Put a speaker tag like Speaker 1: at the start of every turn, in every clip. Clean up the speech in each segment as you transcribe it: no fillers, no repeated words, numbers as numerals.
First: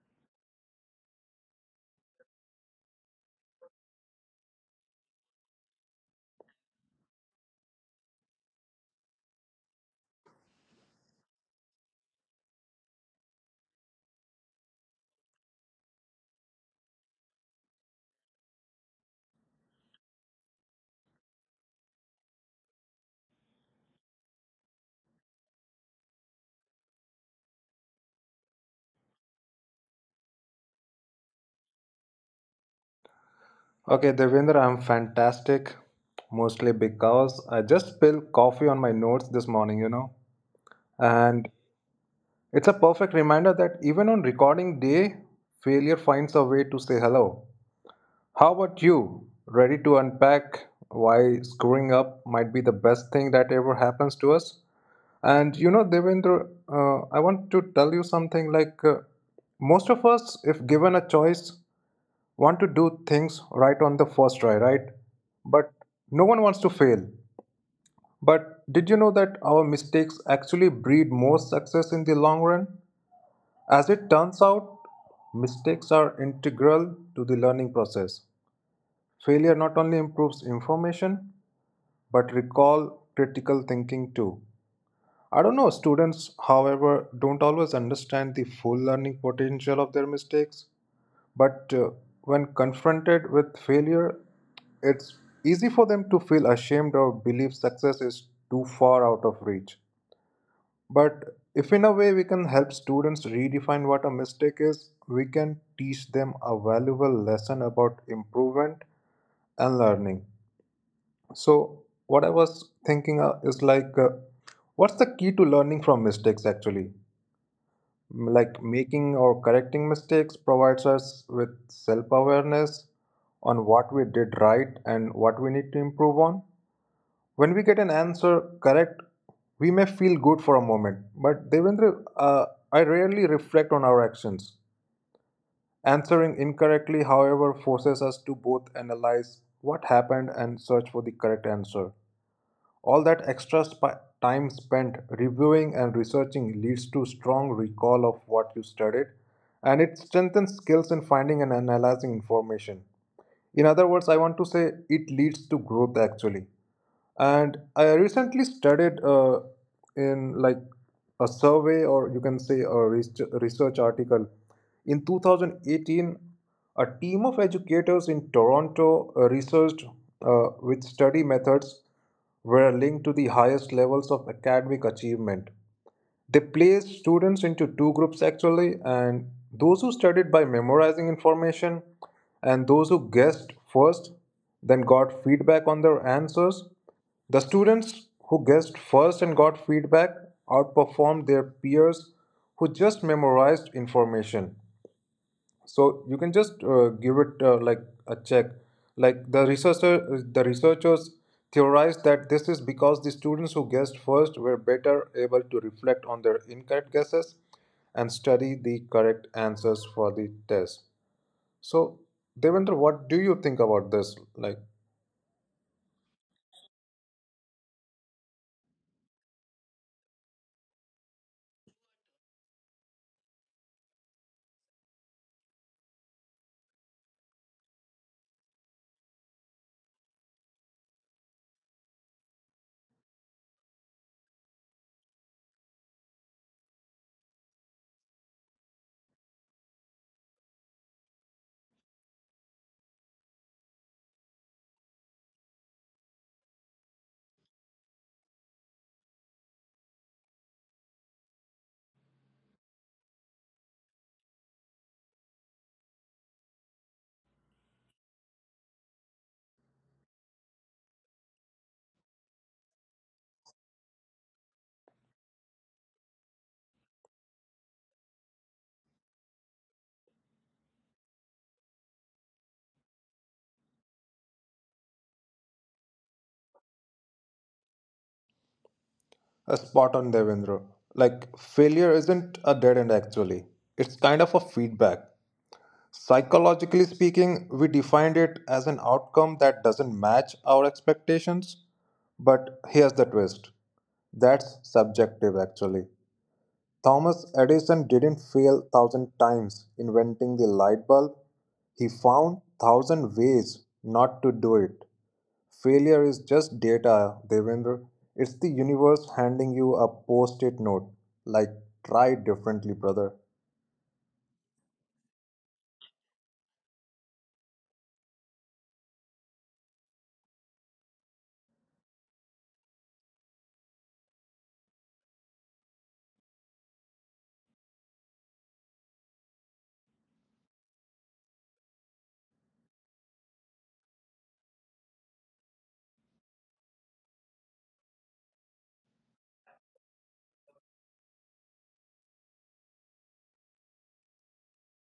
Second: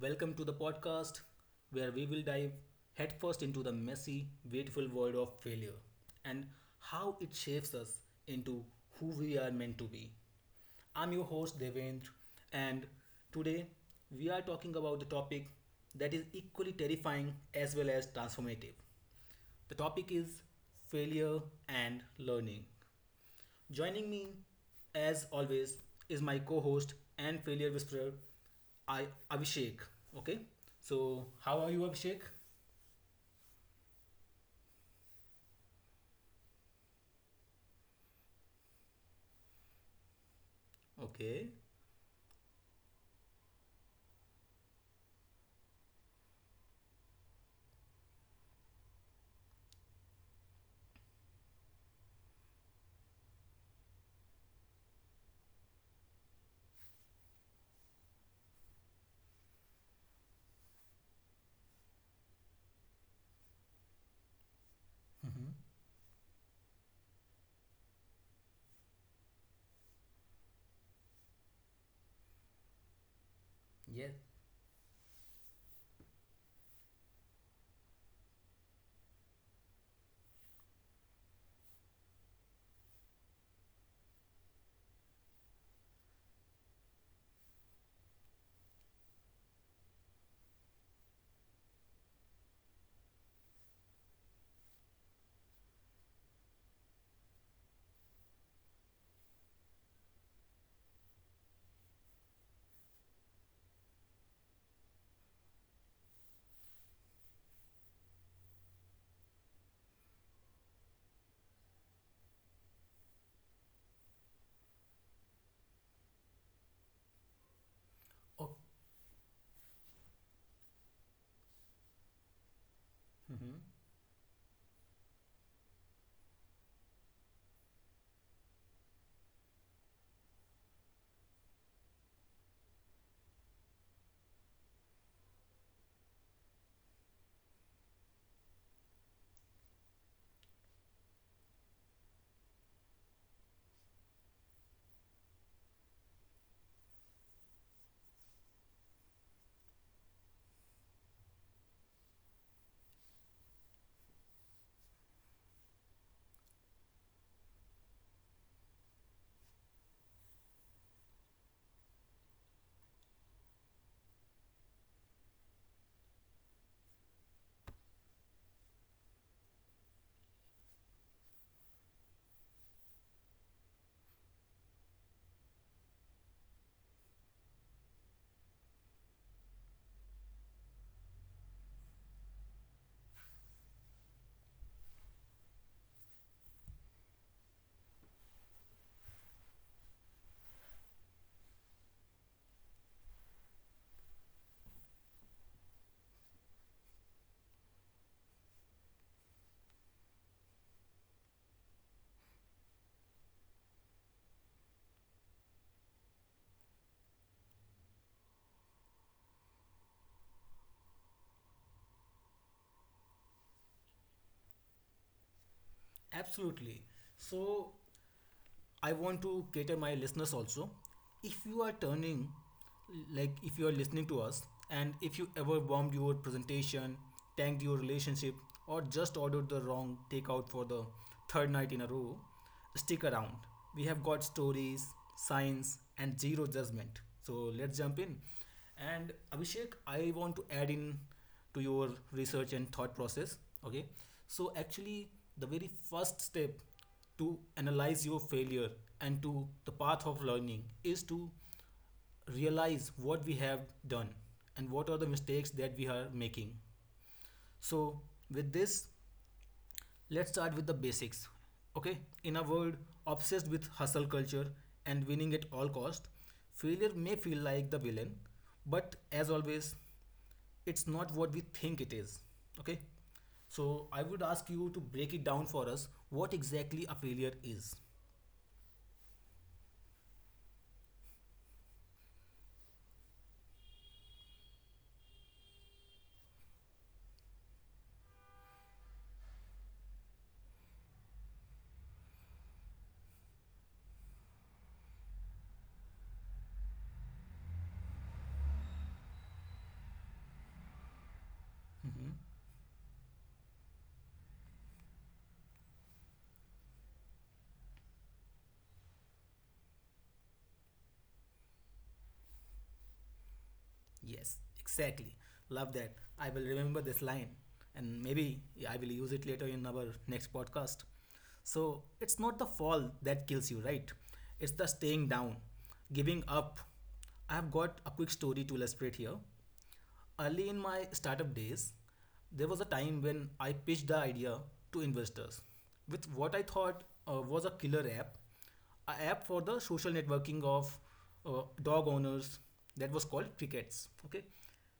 Speaker 1: Welcome to the podcast where we will dive headfirst into the messy, beautiful world of failure and how it shapes us into who we are meant to be. I'm your host, Devendra, and today we are talking about the topic that is equally terrifying as well as transformative. The topic is failure and learning. Joining me, as always, is my co-host and failure whisperer, I Abhishek. Okay, so how are you, Abhishek?
Speaker 2: Okay, Devendra, I'm fantastic. Mostly because I just spilled coffee on my notes this morning.
Speaker 1: Okay.
Speaker 2: And it's a perfect reminder that even on recording day, failure finds a way to say hello. How about you? Ready to unpack why screwing up might be the best thing that ever happens to us? And Devendra, I want to tell you something like most of us, if given a choice, want to do things right on the first try, right?
Speaker 1: Mm-hmm.
Speaker 2: But no one wants to fail. But did you know that our mistakes actually breed more success in the long run? As
Speaker 1: Yeah.
Speaker 2: it turns out, mistakes are integral to the learning process. Failure not only improves information but recall critical thinking too. I don't know, students, however, don't always understand the full learning potential of their mistakes. But when confronted with failure, it's easy for them to feel ashamed or believe success is too far out of reach. But if in a way we can help students redefine what a mistake is, we can teach them a valuable lesson about improvement and learning. So, what I was thinking is like, what's the key to learning from mistakes actually?
Speaker 1: Oh.
Speaker 2: Like, making or correcting mistakes provides us with self-awareness
Speaker 1: Mm-hmm.
Speaker 2: on what we did right and what we need to improve on. When we get an answer correct, we may feel good for a moment, but Devendra, I rarely reflect on our actions. Answering incorrectly, however, forces us to both analyze what happened and search for the correct answer. All that time spent reviewing and researching leads to strong recall of what you studied, and it strengthens skills in finding and analyzing information. In other words, I want to say it leads to growth actually. And I recently studied in like a survey, or you can say a research article in 2018, a team of educators in Toronto researched which study methods were linked to the highest levels of academic achievement. They place students into two groups actually, and those who studied by memorizing information, and those who guessed first, then got feedback on their answers. The students who guessed first and got feedback outperformed their peers who just memorized information. So you can just give it like a check. Like the researchers theorized that this is because the students who guessed first were better able to reflect on their incorrect guesses and study the correct answers for the test. So Devendra, what do you think about this? Like,
Speaker 1: Absolutely. So, I want to cater my listeners also. If you are turning, like if you are listening to us, and if you ever bombed your presentation, tanked your relationship, or just ordered the wrong takeout for the third night in a row, stick around. We have got stories, science, and zero judgment. So let's jump in. And Abhishek, I want to add in to your research and thought process, okay, so actually the very first step to analyze your failure and to the path of learning is to realize what we have done and what are the mistakes that we are making. So with this, let's start with the basics. Okay, in a world obsessed with hustle culture and winning at all cost, failure may feel like the villain, but as always, it's not what we think it is. Okay? So I would ask you to break it down for us what exactly a failure is.
Speaker 2: a spot on, Devendra. Like, failure isn't a dead end actually, it's kind of a feedback. Psychologically speaking, we defined it as an outcome that doesn't match our expectations. But here's the twist: that's subjective, actually. Thomas Edison didn't fail thousand times inventing the light bulb, he
Speaker 1: Mhm.
Speaker 2: found thousand ways not to do it. Failure is just data, Devendra. It's the universe handing you a post it note. Like, try differently, brother.
Speaker 1: Yes, exactly. Love that. I will remember this line and maybe I will use it later in our next podcast. So it's not the fall that kills you, right? It's the staying down, giving up. I've got a quick story to illustrate here. Early in my startup days, there was a time when I pitched the idea to investors with what I thought was a killer app, a app for the social networking of dog owners that was called Crickets. Okay,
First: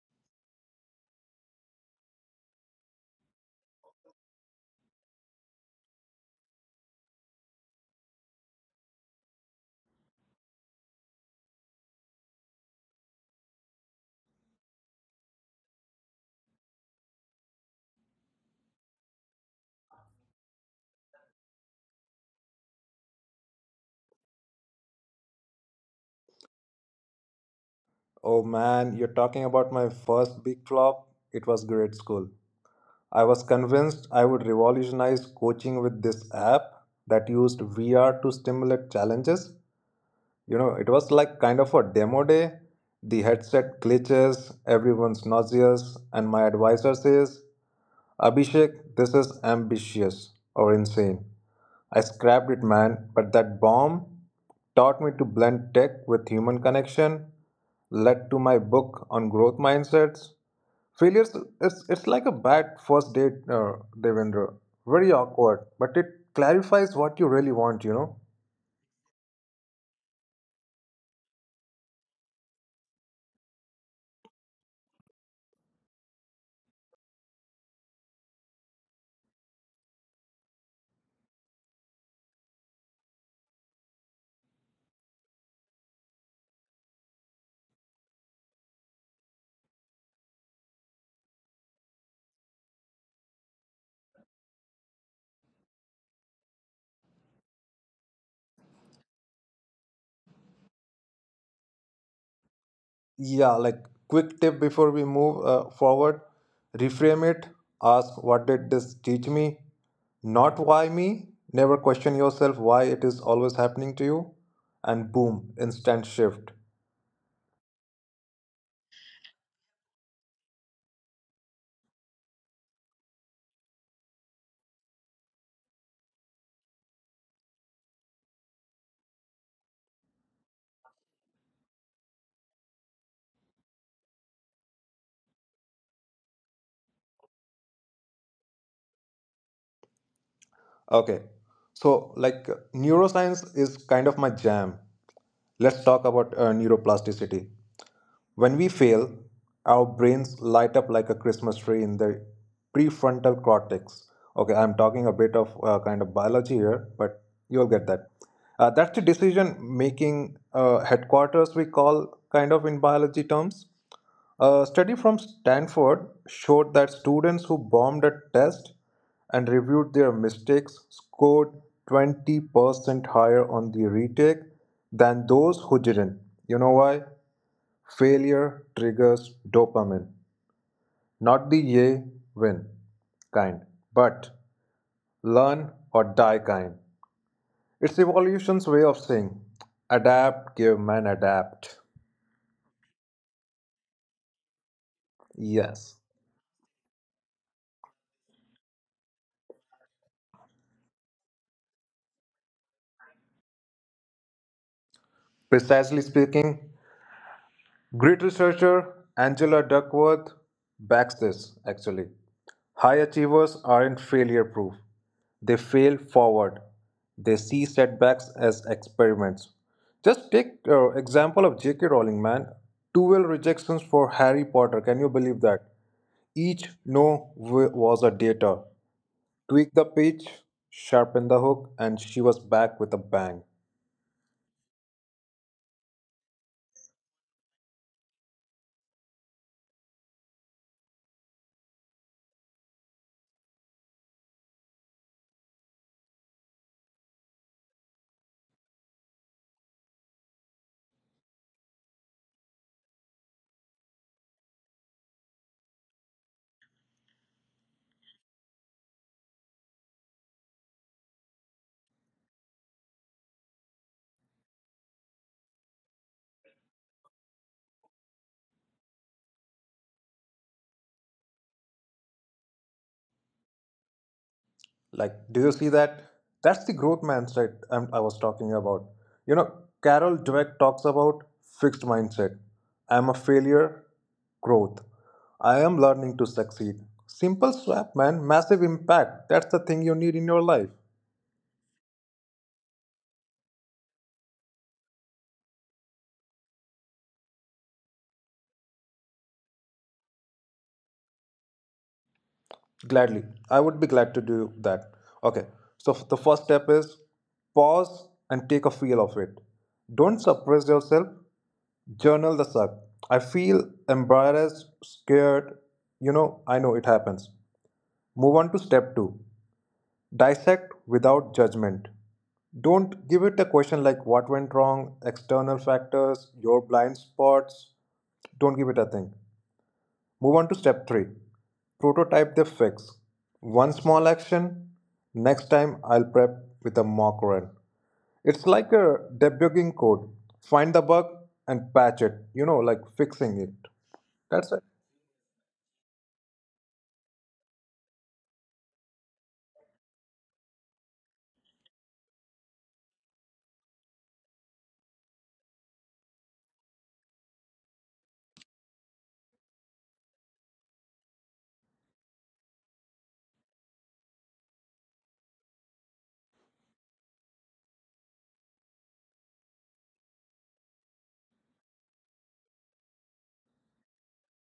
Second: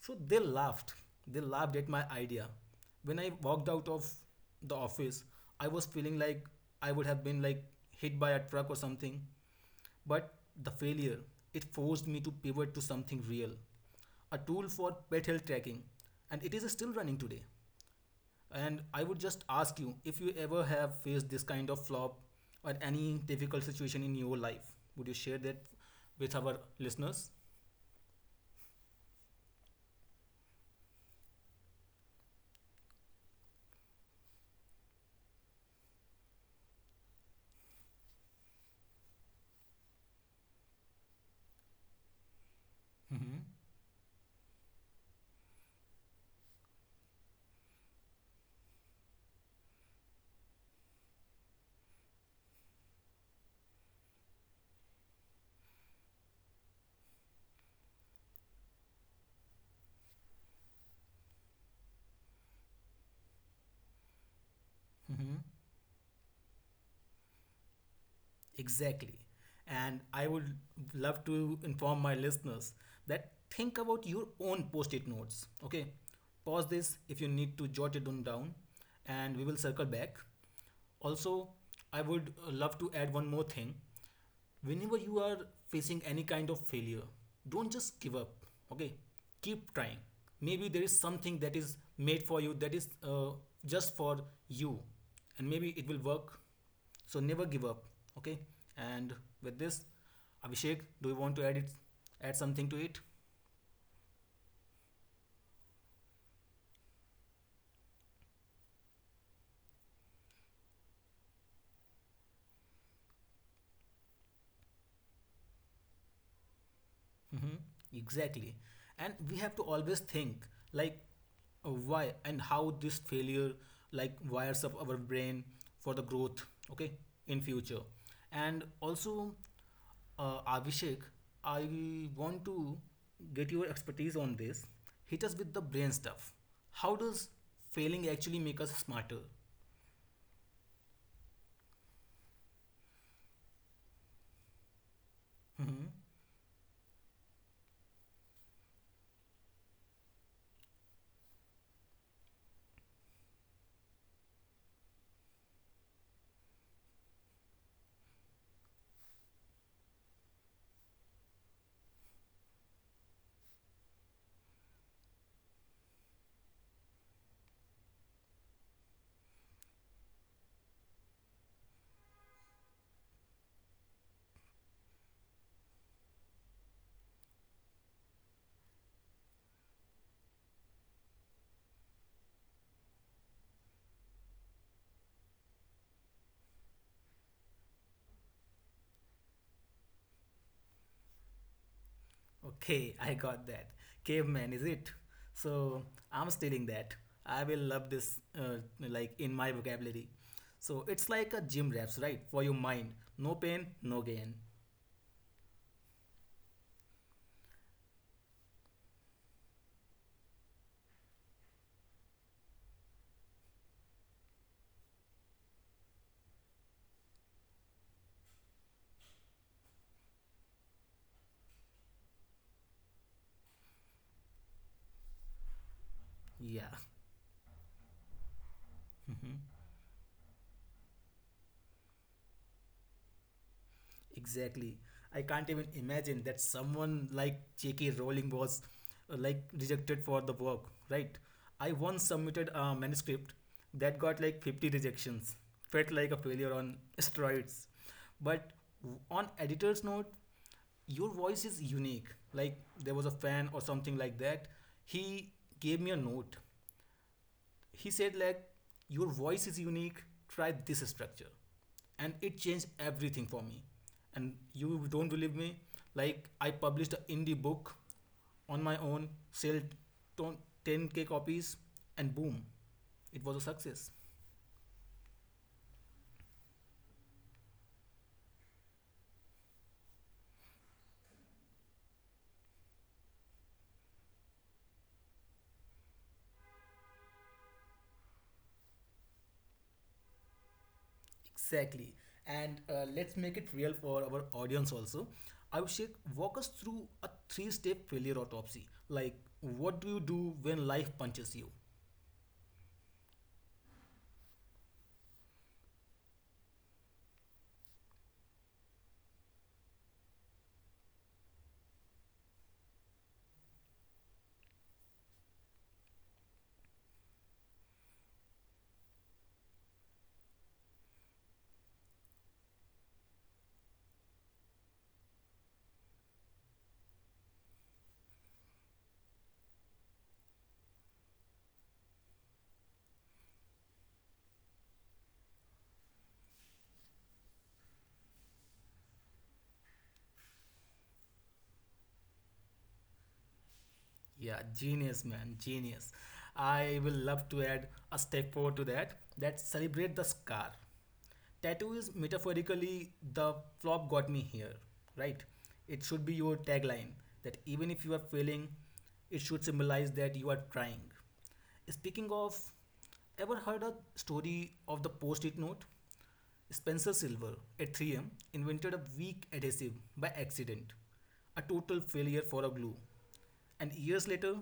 Speaker 1: so they laughed. They laughed at my idea. When I walked out of the office, I was feeling like I would have been like hit by a truck or something. But the failure, it forced me to pivot to something real, a tool for pet health tracking, and it is still running today. And I would just ask you if you ever have faced this kind of flop or any difficult situation in your life, would you share that with our listeners?
Speaker 2: Oh man, you're talking about my first big flop. It was grade school. I was convinced I would revolutionize coaching with this app that used VR to stimulate challenges. You know, it was like kind of a demo day. The
Speaker 1: Mm-hmm.
Speaker 2: headset glitches, everyone's nauseous, and my advisor says, Abhishek, this is ambitious or insane. I scrapped it, man, but that bomb taught me to blend tech with human connection, led to my book on growth mindsets. Failures, it's like a bad first date, Devendra. Very
Speaker 1: Mm-hmm.
Speaker 2: awkward, but it clarifies what you really want, you know?
Speaker 1: Exactly. And I would love to inform my listeners that think about your own post it notes. Okay. Pause this if you need to jot it on down, and we will circle back. Also, I would love to add one more thing whenever you are facing any kind of failure, don't just give up, okay, keep trying. Maybe there is something that is made for you that is just for you, and maybe it will work. So never give up, okay. And with this, Abhishek, do you want to add it, add something to it?
Speaker 2: Yeah, like, quick tip before we move forward. Reframe it. Ask what did this teach me, not why me. Never question yourself why it is always happening to you, and boom, instant shift.
Speaker 1: Mhm, exactly. And we have to always think, like why and how this failure like wires up our brain for the growth, okay, in future. And also, Abhishek, I want to get your expertise on this. Hit us with the brain stuff. How does failing actually make us smarter?
Speaker 2: Okay, so like, neuroscience is kind of my jam. Let's talk about neuroplasticity. When we fail, our brains light up like a Christmas tree in the prefrontal cortex. Okay, I'm talking a bit of kind of biology here, but you'll get that. That's the decision making headquarters, we call kind of in biology terms. A study from Stanford showed that students who bombed a test and reviewed their mistakes scored 20% higher on the retake than those who didn't. You know why? Failure triggers dopamine, not the yay win kind, but learn or die kind. It's evolution's way of saying adapt, give man adapt.
Speaker 1: Okay, I got that. Caveman, is it? So
Speaker 2: Yes.
Speaker 1: I'm stealing that. I will love this, like in my vocabulary. So it's like a gym reps, right? For your mind. No pain, no gain.
Speaker 2: Precisely speaking, great researcher Angela Duckworth backs this, actually. High achievers aren't failure proof, they fail forward. They see setbacks as experiments. Just take example of J.K. Rowling, man. 12 rejections for Harry Potter. Can you believe that?
Speaker 1: Yeah.
Speaker 2: Each no w- was a data.
Speaker 1: Mhm.
Speaker 2: Tweak the pitch, sharpen the hook, and she was back with a bang.
Speaker 1: Exactly. I can't even imagine that someone like J.K. Rowling was like rejected for the work, right? I once submitted a manuscript that got like 50 rejections. Felt like a failure on steroids. But on editor's note, your voice is unique. Like there was a fan or something like that. He gave me a note. He said like your voice is unique. Try this structure, and it changed everything for me. And you don't believe me? Like I published an indie book on my own, sold ton- 10K copies, and boom, it was a success.
Speaker 2: Like, do you see that? That's the growth mindset I was talking about. You know, Carol Dweck talks about fixed mindset. I'm a failure, growth. I am learning to succeed. Simple swap, man. Massive impact. That's the thing you need in your life.
Speaker 1: Exactly. And let's make it real for our audience also. Abhishek, walk us through a three step failure autopsy. Like, what do you do when life punches you?
Speaker 2: Gladly. I would be glad to do that. Okay. So the first step is pause and take a feel of it. Don't suppress yourself. Journal the suck. I feel embarrassed, scared. You know, I know it happens. Move on to step two, dissect without judgment. Don't give it a question like what went wrong, external factors, your blind spots. Don't give it a thing. Move on to step three, prototype the fix. One small action, next time I'll prep with a mock run. It's like a debugging code. Find the bug and patch it, you know, like fixing it.
Speaker 1: Yeah,
Speaker 2: That's it.
Speaker 1: genius, man, genius. I will love to add a step four to that. That celebrate the scar. Tattoo is metaphorically the flop got me here, right? It should be your tagline that even if you are failing, it should symbolize that you are trying. Speaking of, ever heard a story of the post-it note? Spencer Silver at 3M invented a weak adhesive by accident, a total failure for a glue. And years later,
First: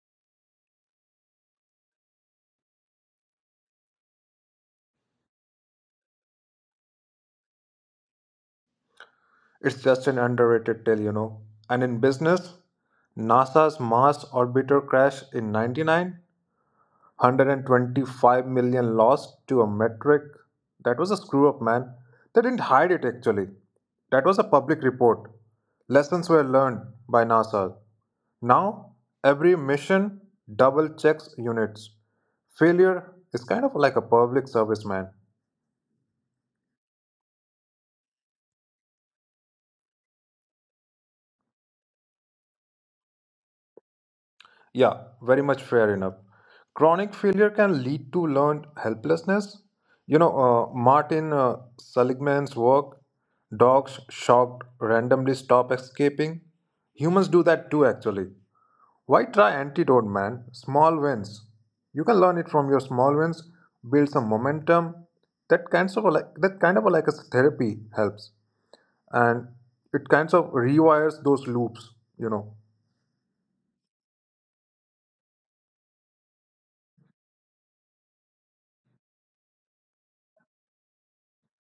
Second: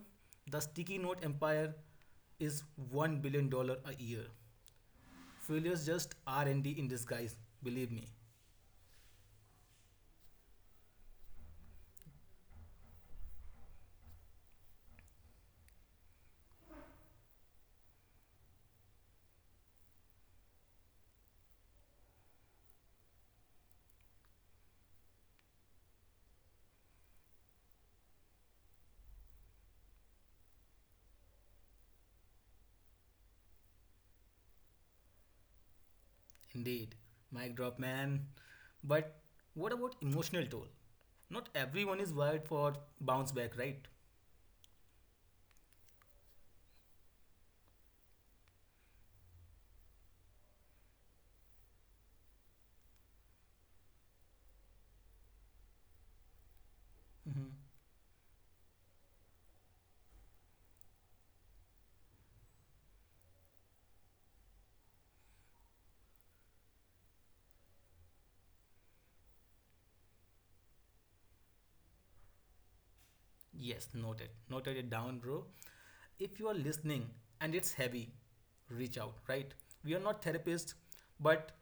Speaker 1: the sticky note empire is $1 billion dollars a year. Failures just R&D in disguise, believe me.
Speaker 2: It's just an underrated tale, you know. And in business, NASA's Mars orbiter crash in 99, 125 million lost to a metric. That was a screw up, man. They didn't hide it actually. That was a public report. Lessons were learned by NASA. Now, every mission double checks units. Failure is kind of like a public service, man.
Speaker 1: Indeed, mic drop man. But what about emotional toll? Not everyone is wired for bounce back, right?
Speaker 2: Yeah, very much fair enough. Chronic failure can lead to learned helplessness. You know, Martin Seligman's work, dogs shocked randomly stop escaping. Humans do that too, actually. Why try antidote, man? Small wins. You can learn it from your small wins, build some momentum. That kind of like a therapy helps, and it kind of rewires those loops. You know.
Speaker 1: Yes, noted. Noted it down, bro. If you are listening and it's heavy, reach out, right? We are not therapists, but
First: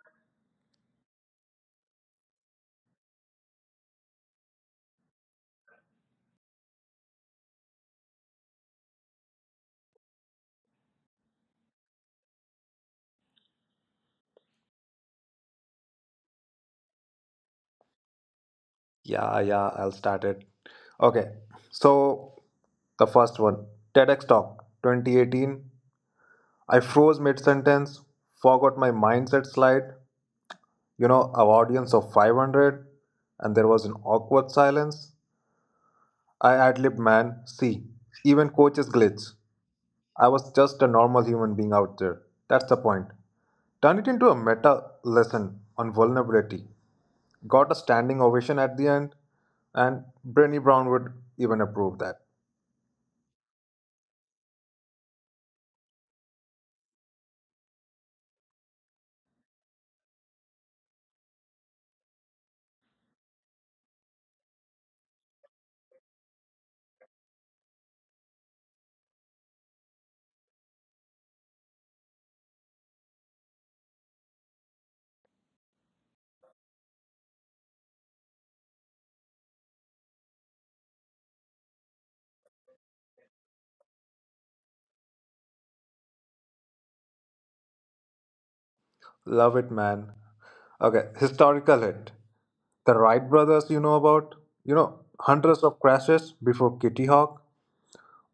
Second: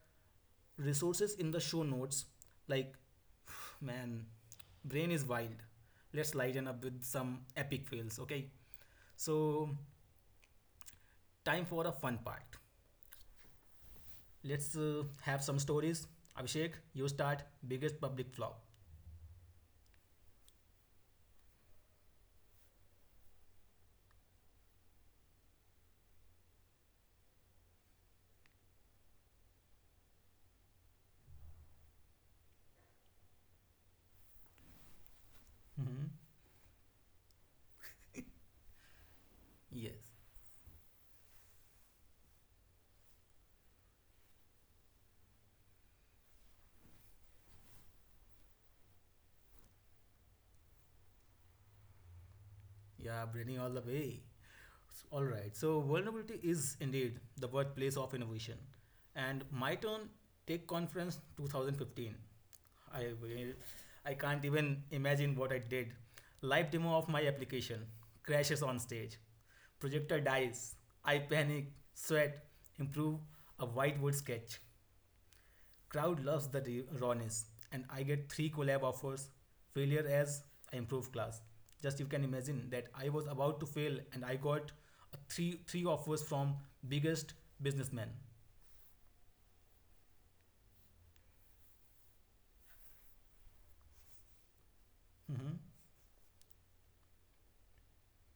Speaker 1: resources in the show notes, like, man, brain is wild. Let's lighten up with some epic fails, okay? So, time for a fun part. Let's have some stories. Abhishek, you start. Biggest public flop.
Speaker 2: Yeah, yeah, I'll start it. Okay, so the first one, TEDx Talk 2018. I froze mid sentence, forgot my mindset slide, you know, an audience of 500, and there was an awkward silence.
Speaker 1: Hmm.
Speaker 2: I ad lib man, see, even coaches glitch.
Speaker 1: Yes.
Speaker 2: I was just a normal human being out there. That's the point. Turn it into a meta lesson on vulnerability. Got a standing ovation at the end, and Brenny Brown would even approve that.
Speaker 1: Yeah, bringing all the way. All right. So vulnerability is indeed the workplace of innovation. And my turn, Tech Conference 2015. I will- I can't even imagine what I did. Live demo of my application crashes on stage. Projector dies. I panic, sweat, improve a whiteboard sketch. Crowd loves the rawness, and I get three collab offers. Failure as I improve class. Just you can imagine that I was about to fail, and I got a three offers from biggest businessman.
Speaker 2: Love it, man. Okay, historical hit. The Wright brothers, you know about? You know,
Speaker 1: Mhm.
Speaker 2: hundreds of crashes before Kitty Hawk.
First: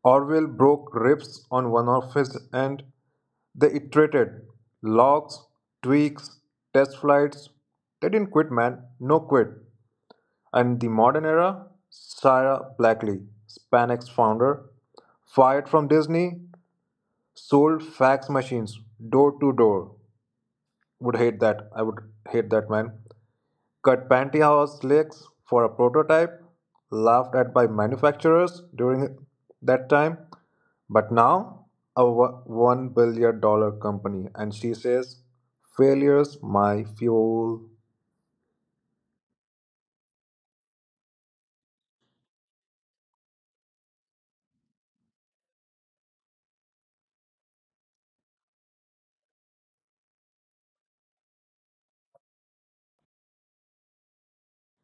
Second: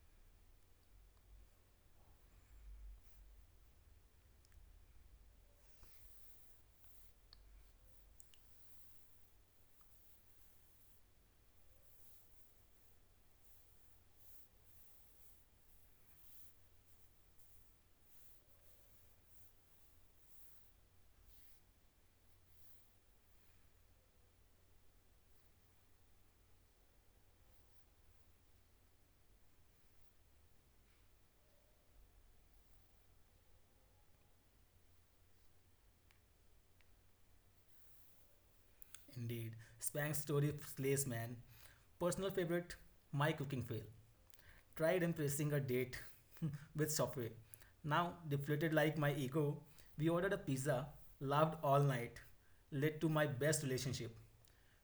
Speaker 2: Orville broke ribs on one of his end. They iterated. Logs, tweaks, test flights. They didn't quit, man. No quit. And the modern era, Sarah Blackley, SpanX founder, fired from Disney, sold fax machines door to door. Would hate that. I would hate that man. Cut pantyhose legs for a prototype. Laughed at by manufacturers during that time. But now a $1 billion company, and she says, "Failures my fuel."
Speaker 1: Indeed, Spang story slays man. Personal favorite, my cooking fail. Tried impressing a date with Subway. Now deflated like my ego, we ordered a pizza, laughed all night, led to my best relationship.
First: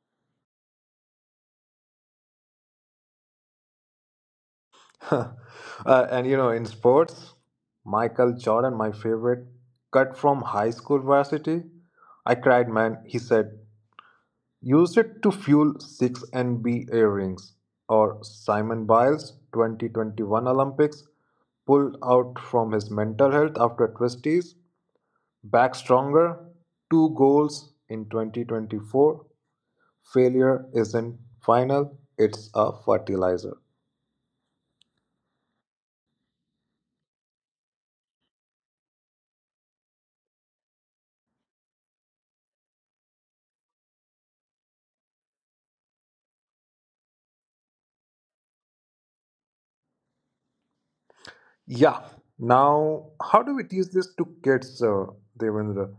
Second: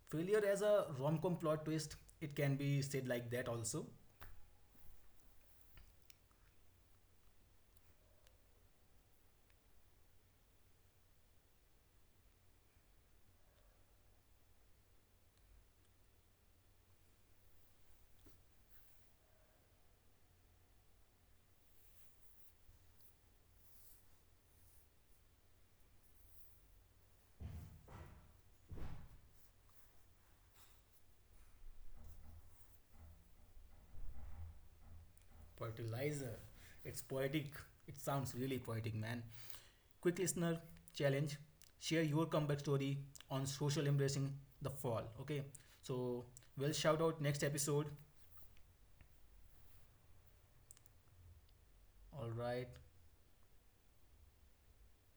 Speaker 1: Failure as a rom com plot twist, it can be said like that also.
Speaker 2: And you know, in sports, Michael Jordan, my favorite, cut from high school varsity. I cried, man. He said, use it to fuel 6 NBA rings. Or Simon Biles 2021 Olympics, pulled out from his mental health after twisties, back stronger, two goals in 2024. Failure isn't final, it's a fertilizer.
Speaker 1: Fertilizer. It's poetic. It sounds really poetic, man. Quick listener challenge, share your comeback story on social embracing the fall. Okay, so we'll shout out next episode.
Speaker 2: Yeah. Now,
Speaker 1: All
Speaker 2: how do
Speaker 1: right.
Speaker 2: we teach this to kids, Devendra?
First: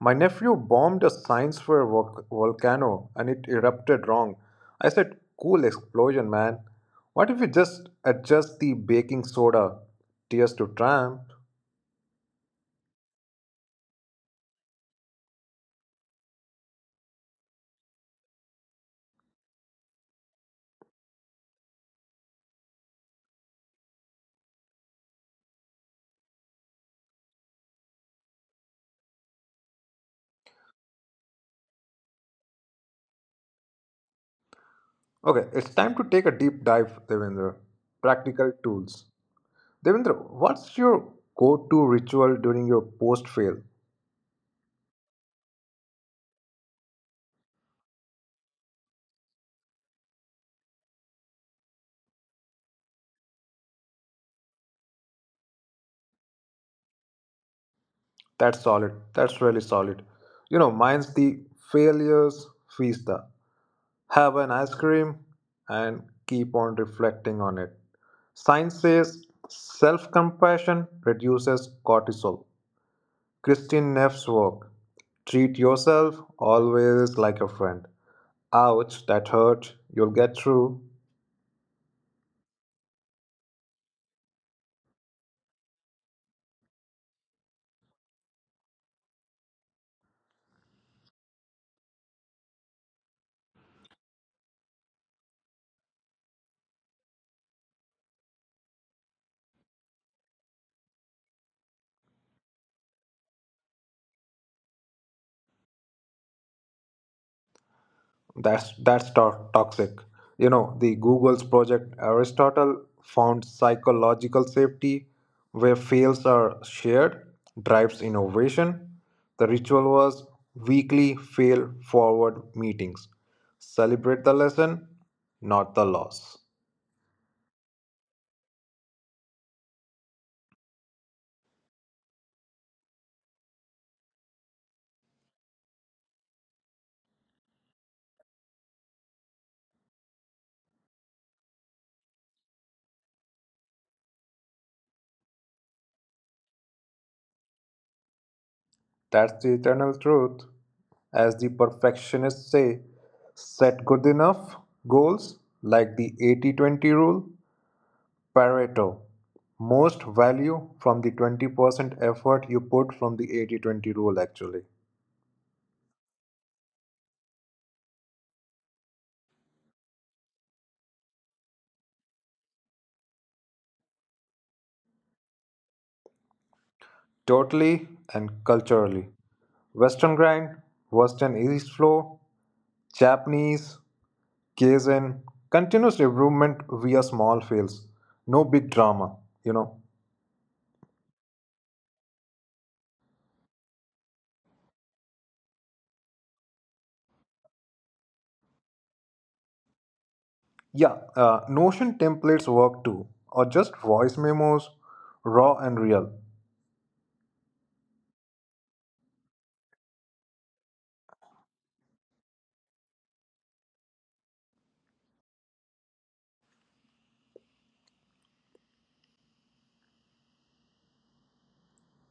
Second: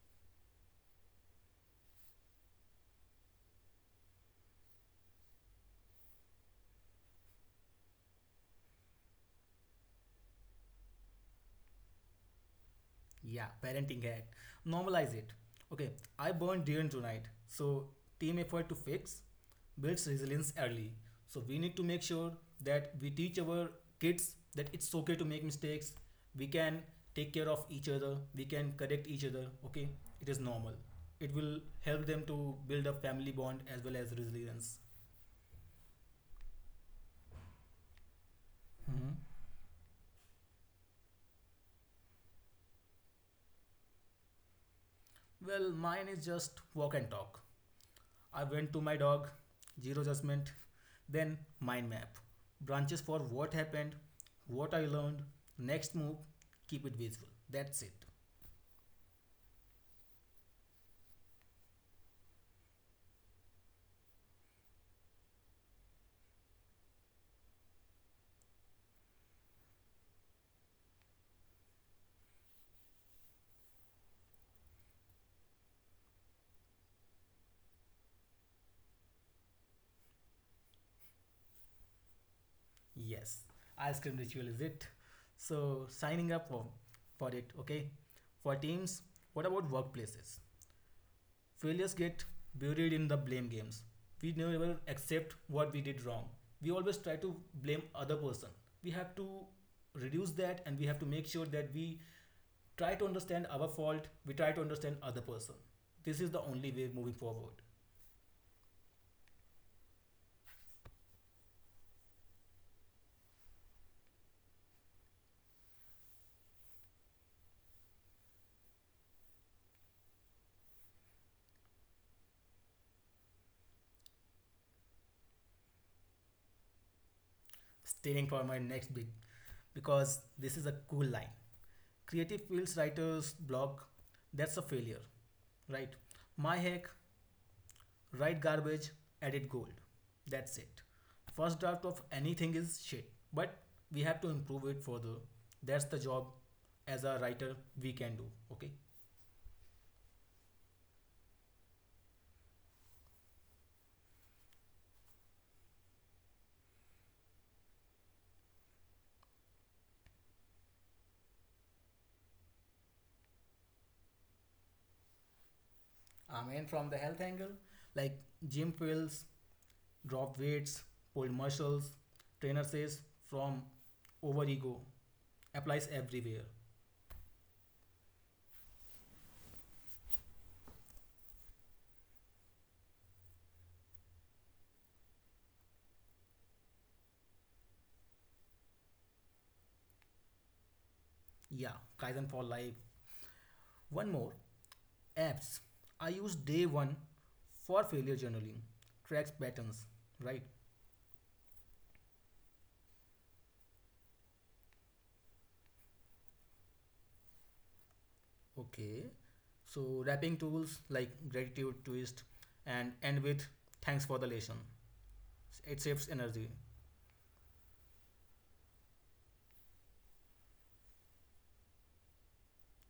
Speaker 2: My nephew bombed a science fair volcano and it erupted wrong. I said, cool explosion, man. What if we just adjust the baking soda? Tears to tramp.
Speaker 1: Yeah, parenting hack. Normalize it. Okay, I burned during tonight. So team effort to fix builds resilience early. So we need to make sure that we teach our kids that it's okay to make mistakes. We can take care of each other. We can correct each other. Okay, it is normal. It will help them to build a family bond as well as resilience.
Speaker 2: Okay, it's time to take a deep dive, Devendra.
Speaker 1: Mhm.
Speaker 2: Practical tools. Devendra, what's your go to ritual during your post fail?
Speaker 1: Well, mine is just walk and talk. I went to my dog, zero judgment, then mind map. Branches for what happened, what I learned, next move, keep it visual. That's it.
Speaker 2: That's solid. That's really solid. You know, mine's the failures fiesta. Have an ice cream, and keep on reflecting on it. Science says self compassion reduces cortisol. Christine Neff's work, treat yourself always like a friend. Ouch, that hurt, you'll get through.
Speaker 1: Yes, ice cream ritual is it. So signing up for it, okay? For teams, what about workplaces? Failures get buried in the blame games. We never accept what we did wrong. We always try to blame other person. We have to reduce that and we have to make sure that we try to understand our fault, we try to understand other person. This is the only way moving forward.
Speaker 2: Toxic. You know, the Google's project Aristotle found psychological safety where fails are shared drives innovation. The ritual was weekly fail forward meetings. Celebrate the lesson, not the loss.
Speaker 1: Staying for my next bit because this is a cool line. Creative fields writers blog, that's a failure, right? My hack, write garbage, edit gold. That's it. First draft of anything is shit, but we have to improve it further. That's the job as a writer we can do. Okay.
Speaker 2: That's the eternal truth. As the perfectionists say, set good enough goals, like the 80/20 rule. Pareto, most value from the 20% effort you put from the 80/20 rule actually.
Speaker 1: I mean, from the health angle, like gym pills, drop weights, pull muscles, trainer says from over ego applies everywhere.
Speaker 2: Totally. And culturally, western grind, western east flow, Japanese kaizen, continuous improvement via small fails, no big drama, you know.
Speaker 1: Yeah, Kaizen for life. One more apps. I use day one for failure journaling, tracks patterns, right?
Speaker 2: Yeah, notion templates work too, or just voice memos, raw and real.
Speaker 1: Okay. So wrapping tools like gratitude, twist, and end with thanks for the lesson. It saves energy.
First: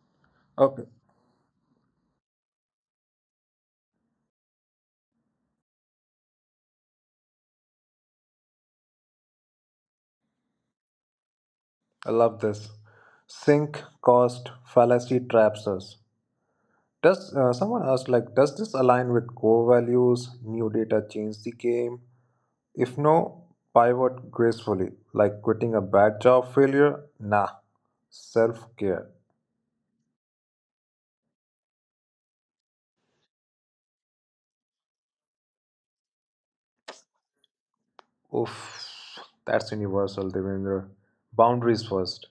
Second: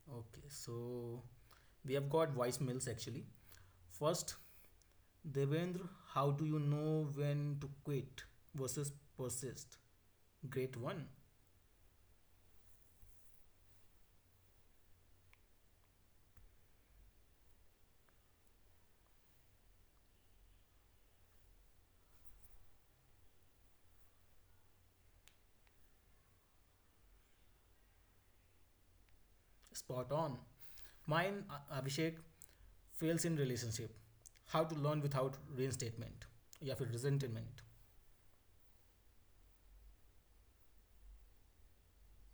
Speaker 1: Okay.
Speaker 2: Okay,
Speaker 1: So we have got voicemails actually. First, Devendra, how do you know when to quit versus persist? Great one.
Speaker 2: I love this. Sync cost fallacy traps us. Does someone asked like, does this align with core values? New data change the game. If no, pivot gracefully, like quitting a bad job failure. Nah, self care.
Speaker 1: Spot on. Mine, Abhishek, fails in relationship. How to learn without reinstatement. Yeah, for resentment.
Speaker 2: Oof, that's universal, Devendra. Boundaries first.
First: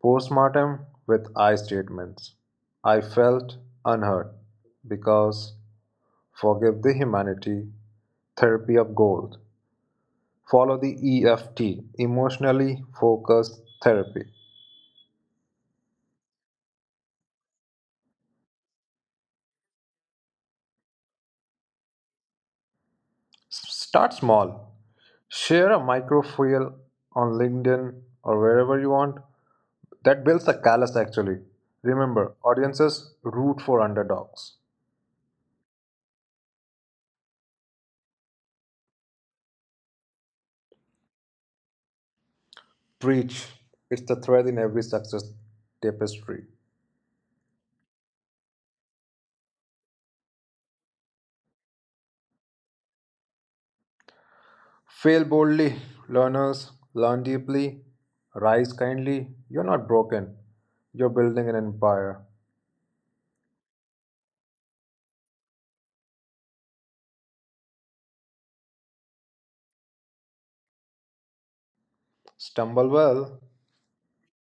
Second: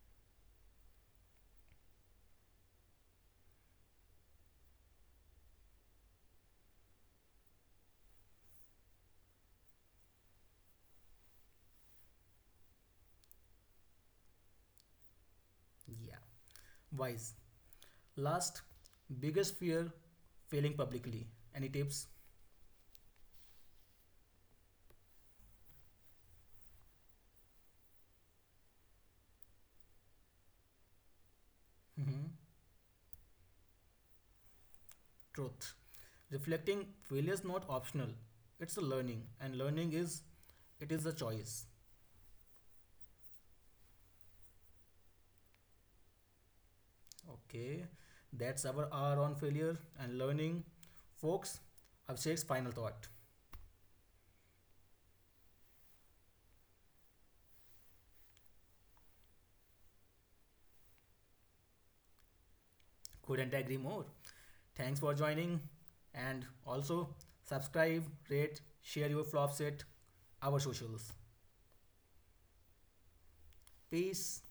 Speaker 2: Postmortem with I statements. I felt unheard because forgive the humanity. Therapy of gold. Follow the EFT, emotionally focused therapy.
Speaker 1: Yeah. Wise. Last, biggest fear failing publicly. Any tips?
Speaker 2: Start small. Share a microfoil on LinkedIn or wherever you want. That builds a callus actually.
Speaker 1: Mhm.
Speaker 2: Remember, audiences root for underdogs.
Speaker 1: Truth. Reflecting failure is not optional. It's a learning, and learning is it is a choice.
Speaker 2: Preach. It's the thread in every success tapestry.
Speaker 1: Okay, that's our hour on failure and learning, folks. Abhishek's final thought.
Speaker 2: Fail boldly, learners. Learn deeply. Rise kindly. You're not broken. You're building an empire.
Speaker 1: Couldn't agree more. Thanks for joining, and also subscribe, rate, share your flop set, our socials.
Speaker 2: Stumble well.
Speaker 1: Peace.